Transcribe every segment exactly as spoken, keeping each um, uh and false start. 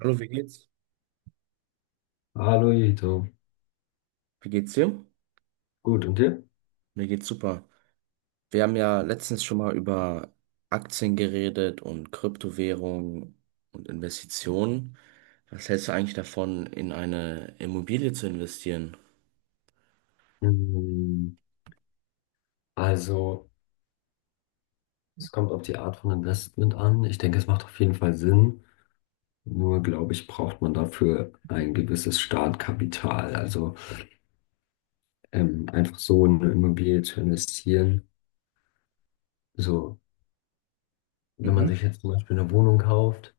Hallo, wie geht's? Hallo Jito. Wie geht's dir? Gut, und dir? Mir geht's super. Wir haben ja letztens schon mal über Aktien geredet und Kryptowährungen und Investitionen. Was hältst du eigentlich davon, in eine Immobilie zu investieren? Mm, Also, es kommt auf die Art von Investment an. Ich denke, es macht auf jeden Fall Sinn. Nur, glaube ich, braucht man dafür ein gewisses Startkapital. Also, ähm, einfach so in eine Immobilie zu investieren. So, wenn man Mhm. sich jetzt zum Beispiel eine Wohnung kauft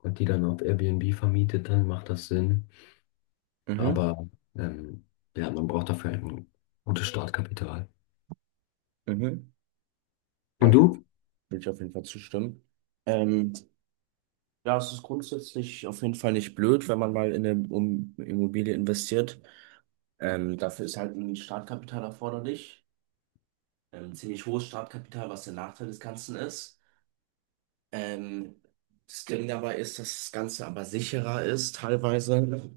und die dann auf Airbnb vermietet, dann macht das Sinn. Mhm. Aber, ähm, ja, man braucht dafür ein gutes Startkapital. Mhm. Ja, Und dem du? würde ich auf jeden Fall zustimmen. Ähm, ja, es ist grundsätzlich auf jeden Fall nicht blöd, wenn man mal in eine um Immobilie investiert. Ähm, dafür ist halt ein Startkapital erforderlich. Ähm, ziemlich hohes Startkapital, was der Nachteil des Ganzen ist. Ähm, Das Ding dabei ist, dass das Ganze aber sicherer ist teilweise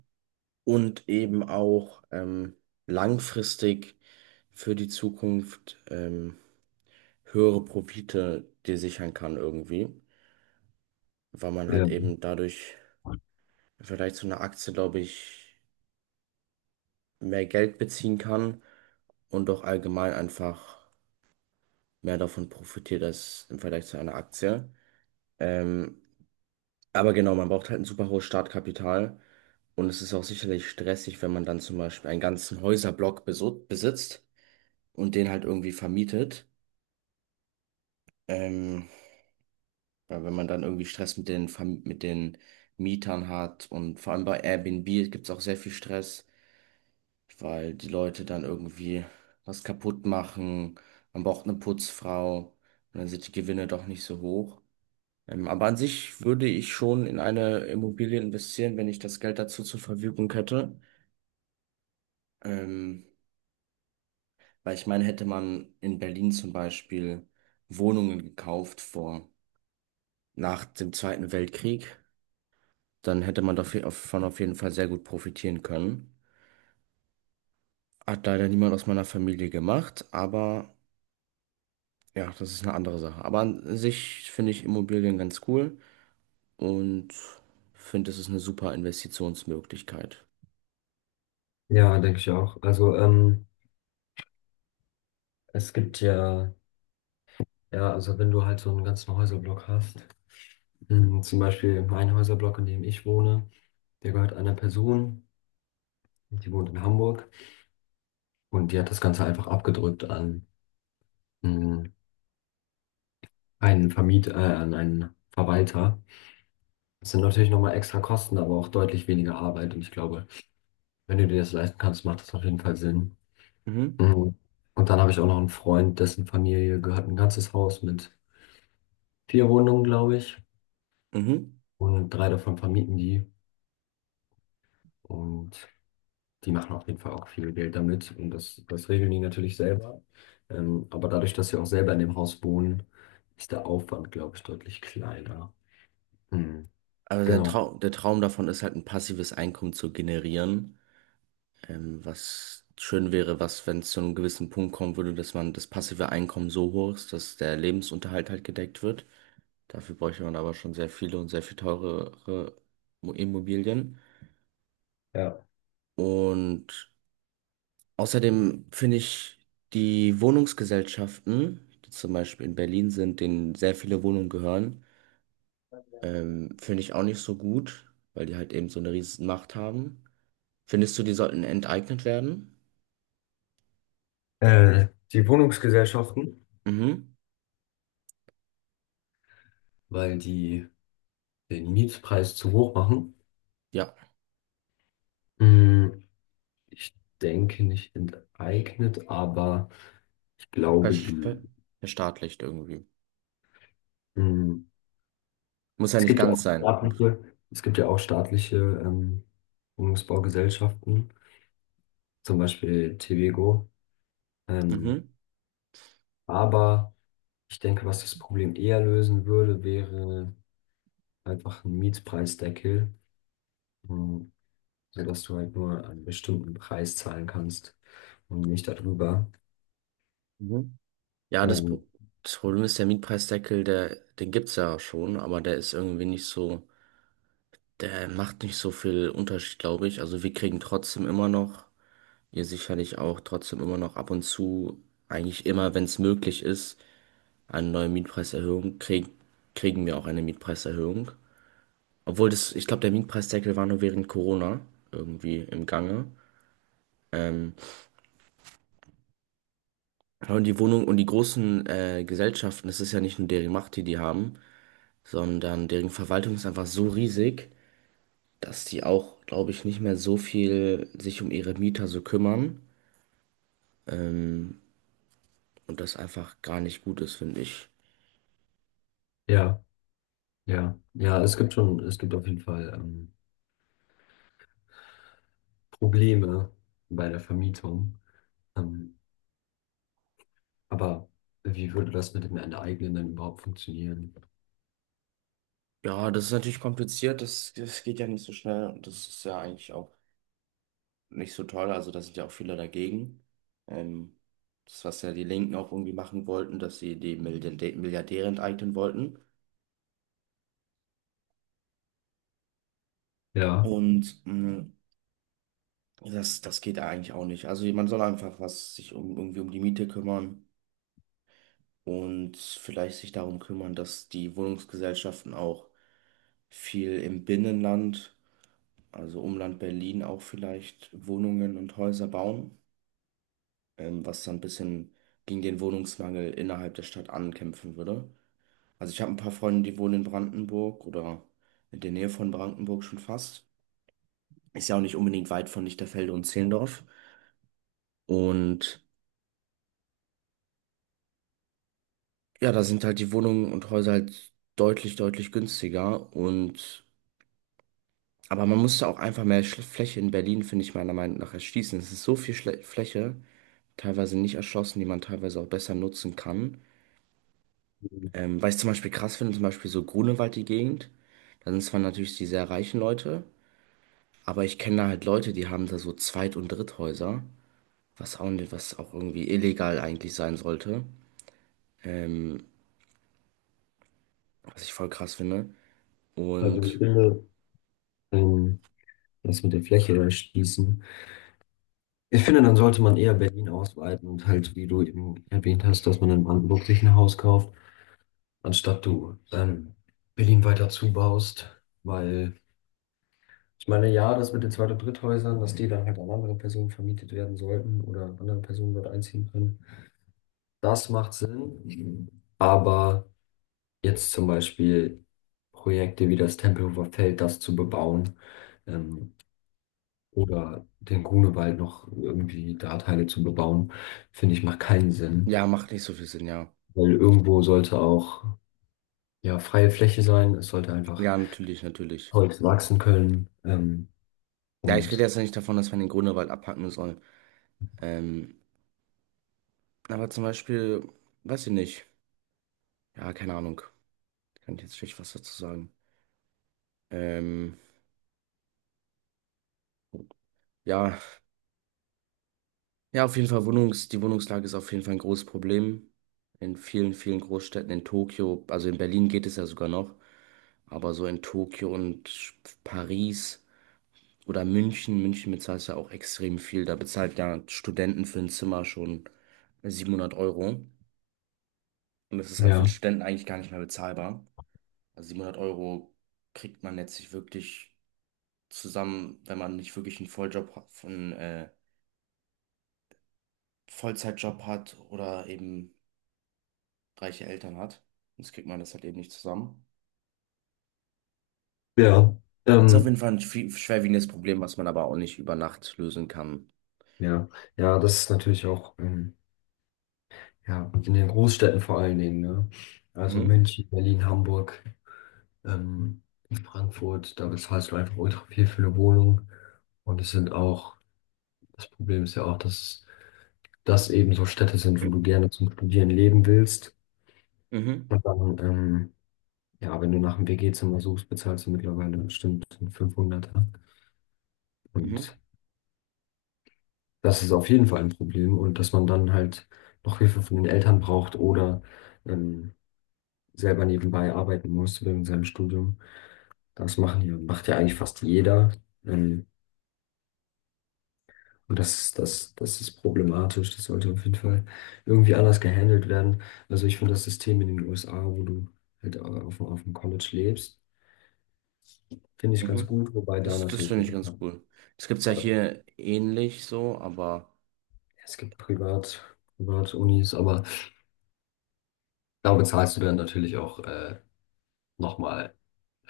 und eben auch ähm, langfristig für die Zukunft ähm, höhere Profite dir sichern kann irgendwie, weil man halt Ja. eben dadurch im Vergleich zu einer Aktie, glaube ich, mehr Geld beziehen kann und auch allgemein einfach mehr davon profitiert als im Vergleich zu einer Aktie. Ähm, aber genau, man braucht halt ein super hohes Startkapital. Und es ist auch sicherlich stressig, wenn man dann zum Beispiel einen ganzen Häuserblock besu- besitzt und den halt irgendwie vermietet. Ähm, Weil wenn man dann irgendwie Stress mit den, Verm- mit den Mietern hat und vor allem bei Airbnb gibt es auch sehr viel Stress, weil die Leute dann irgendwie was kaputt machen. Man braucht eine Putzfrau und dann sind die Gewinne doch nicht so hoch. Ähm, aber an sich würde ich schon in eine Immobilie investieren, wenn ich das Geld dazu zur Verfügung hätte. Ähm, Weil ich meine, hätte man in Berlin zum Beispiel Wohnungen gekauft vor, nach dem Zweiten Weltkrieg, dann hätte man dav- davon auf jeden Fall sehr gut profitieren können. Hat leider niemand aus meiner Familie gemacht, aber ja, das ist eine andere Sache. Aber an sich finde ich Immobilien ganz cool und finde, es ist eine super Investitionsmöglichkeit. Ja, denke ich auch. Also, ähm, es gibt ja, ja, also wenn du halt so einen ganzen Häuserblock hast, mh, zum Beispiel ein Häuserblock, in dem ich wohne, der gehört einer Person, die wohnt in Hamburg und die hat das Ganze einfach abgedrückt an mh, einen Vermieter, äh, an einen Verwalter. Das sind natürlich nochmal extra Kosten, aber auch deutlich weniger Arbeit und ich glaube, wenn du dir das leisten kannst, macht das auf jeden Fall Sinn. Mhm. Mhm. Und dann habe ich auch noch einen Freund, dessen Familie gehört ein ganzes Haus mit vier Wohnungen, glaube ich, Mhm. und drei davon vermieten die und die machen auf jeden Fall auch viel Geld damit und das, das regeln die natürlich selber. Ähm, aber dadurch, dass sie auch selber in dem Haus wohnen, ist der Aufwand, glaube ich, deutlich kleiner. Hm, Aber der genau. Trau der Traum davon ist halt, ein passives Einkommen zu generieren. Ähm, was schön wäre, was, wenn es zu einem gewissen Punkt kommen würde, dass man das passive Einkommen so hoch ist, dass der Lebensunterhalt halt gedeckt wird. Dafür bräuchte man aber schon sehr viele und sehr viel teurere Mo- Immobilien. Ja. Und außerdem finde ich die Wohnungsgesellschaften, die zum Beispiel in Berlin sind, denen sehr viele Wohnungen gehören, ähm, finde ich auch nicht so gut, weil die halt eben so eine riesen Macht haben. Findest du, die sollten enteignet werden? Äh, die Wohnungsgesellschaften, Mhm. weil die den Mietpreis zu hoch machen, Ja. hm, ich denke nicht enteignet, aber ich glaube, Versch- ver- die, Verstaatlicht irgendwie. hm, Muss ja es nicht gibt ja auch ganz sein. staatliche, es gibt ja auch staatliche ähm, Wohnungsbaugesellschaften, zum Beispiel T V G O. Ähm, Mhm. aber ich denke, was das Problem eher lösen würde, wäre einfach ein Mietpreisdeckel, ähm, sodass du halt nur einen bestimmten Preis zahlen kannst und nicht darüber. Mhm. Ja, das, Ähm, Pro- Das Problem ist, der Mietpreisdeckel, der, den gibt's ja schon, aber der ist irgendwie nicht so, der macht nicht so viel Unterschied, glaube ich. Also wir kriegen trotzdem immer noch, ihr sicherlich auch, trotzdem immer noch ab und zu, eigentlich immer, wenn es möglich ist, eine neue Mietpreiserhöhung, krieg, kriegen wir auch eine Mietpreiserhöhung. Obwohl das, ich glaube, der Mietpreisdeckel war nur während Corona irgendwie im Gange. Ähm, Ja. Und die Wohnung und die großen äh, Gesellschaften, das ist ja nicht nur deren Macht, die die haben, sondern deren Verwaltung ist einfach so riesig, dass die auch, glaube ich, nicht mehr so viel sich um ihre Mieter so kümmern und das einfach gar nicht gut ist, finde ich. ja, ja, ja, es gibt schon, es gibt auf jeden Fall ähm, Probleme bei der Vermietung. Ähm, aber wie würde das mit dem Enteignen denn überhaupt funktionieren? Ja, das ist natürlich kompliziert, das, das geht ja nicht so schnell und das ist ja eigentlich auch nicht so toll, also da sind ja auch viele dagegen. Ähm, Das, was ja die Linken auch irgendwie machen wollten, dass sie die Milliardä- Milliardäre enteignen wollten. Ja, Und mh, ja, das, das geht eigentlich auch nicht. Also man soll einfach was sich um, irgendwie um die Miete kümmern und vielleicht sich darum kümmern, dass die Wohnungsgesellschaften auch viel im Binnenland, also Umland Berlin auch vielleicht Wohnungen und Häuser bauen, ähm, was dann ein bisschen gegen den Wohnungsmangel innerhalb der Stadt ankämpfen würde. Also ich habe ein paar Freunde, die wohnen in Brandenburg oder in der Nähe von Brandenburg schon fast. Ist ja auch nicht unbedingt weit von Lichterfelde und Zehlendorf. Und ja, da sind halt die Wohnungen und Häuser halt deutlich, deutlich günstiger und aber man musste auch einfach mehr Schl- Fläche in Berlin, finde ich meiner Meinung nach, erschließen. Es ist so viel Schle Fläche, teilweise nicht erschlossen, die man teilweise auch besser nutzen kann. Ähm, weil ich zum Beispiel krass finde, zum Beispiel so Grunewald, die Gegend, da sind zwar natürlich die sehr reichen Leute, aber ich kenne da halt Leute, die haben da so Zweit- und Dritthäuser, was auch, nicht- was auch irgendwie illegal eigentlich sein sollte, ähm, was ich voll krass finde. also ich Und finde, ähm, das mit der Fläche erschließen. Ich finde, dann sollte man eher Berlin ausweiten und halt, wie du eben erwähnt hast, dass man in Brandenburg sich ein Haus kauft, anstatt du ähm, Berlin weiter zubaust. Weil ich meine, ja, das mit den Zweit- und Dritthäusern, dass die dann halt an andere Personen vermietet werden sollten oder andere Personen dort einziehen können, das macht Sinn. Aber jetzt zum Beispiel Projekte wie das Tempelhofer Feld, das zu bebauen ähm, oder den Grunewald noch irgendwie da Teile zu bebauen, finde ich, macht keinen Sinn. ja, macht nicht so viel Sinn, ja. Weil irgendwo sollte auch ja freie Fläche sein. Es sollte einfach Ja, natürlich, natürlich. Holz wachsen können. Ähm, Ja, ich rede und jetzt nicht davon, dass man den Grunewald abhacken soll. Ähm, aber zum Beispiel, weiß ich nicht. Ja, keine Ahnung. Kann ich jetzt schlecht was dazu sagen. Ähm, ja, ja, auf jeden Fall Wohnungs, die Wohnungslage ist auf jeden Fall ein großes Problem. In vielen, vielen Großstädten, in Tokio, also in Berlin geht es ja sogar noch, aber so in Tokio und Paris oder München. München bezahlt ja auch extrem viel. Da bezahlt ja Studenten für ein Zimmer schon siebenhundert Euro. Und das ist halt für einen ja, Studenten eigentlich gar nicht mehr bezahlbar. Also siebenhundert Euro kriegt man jetzt nicht wirklich zusammen, wenn man nicht wirklich einen Volljob, ha- einen äh, Vollzeitjob hat oder eben reiche Eltern hat. Sonst kriegt man das halt eben nicht zusammen. ja, Ist auf ähm, jeden Fall ein schwi- schwerwiegendes Problem, was man aber auch nicht über Nacht lösen kann. ja, ja, das ist natürlich auch ähm, ja, in den Großstädten vor allen Dingen. Ne? Also Mhm. München, Berlin, Hamburg, ähm, Frankfurt, da bezahlst du einfach ultra viel für eine Wohnung. Und es sind auch, das Problem ist ja auch, dass das eben so Städte sind, wo du gerne zum Studieren leben willst. Mhm. Und dann ähm, ja, wenn du nach einem W G-Zimmer suchst, bezahlst du mittlerweile bestimmt einen fünfhundert. Und Mhm. das ist auf jeden Fall ein Problem. Und dass man dann halt noch Hilfe von den Eltern braucht oder ähm, selber nebenbei arbeiten muss wegen seinem Studium. Das machen ja, macht ja eigentlich fast jeder. Ähm, und das, das, das ist problematisch. Das sollte auf jeden Fall irgendwie anders gehandelt werden. Also ich finde das System in den U S A, wo du halt auf, auf dem College lebst, finde ich ganz Mhm. gut, wobei da Das, das natürlich finde noch. ich ganz cool. Das gibt es ja hier ähnlich so, aber. Es gibt Privat, Privatunis, aber da bezahlst du dann natürlich auch äh, nochmal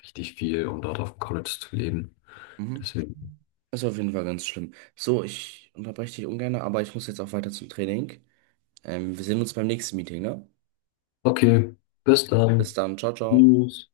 richtig viel, um dort auf dem College zu leben. Mhm. Deswegen. Ist auf jeden Fall ganz schlimm. So, ich unterbreche dich ungern, aber ich muss jetzt auch weiter zum Training. Ähm, wir sehen uns beim nächsten Meeting, ne? Okay, bis Bis dann. dann, ciao, ciao. Tschüss.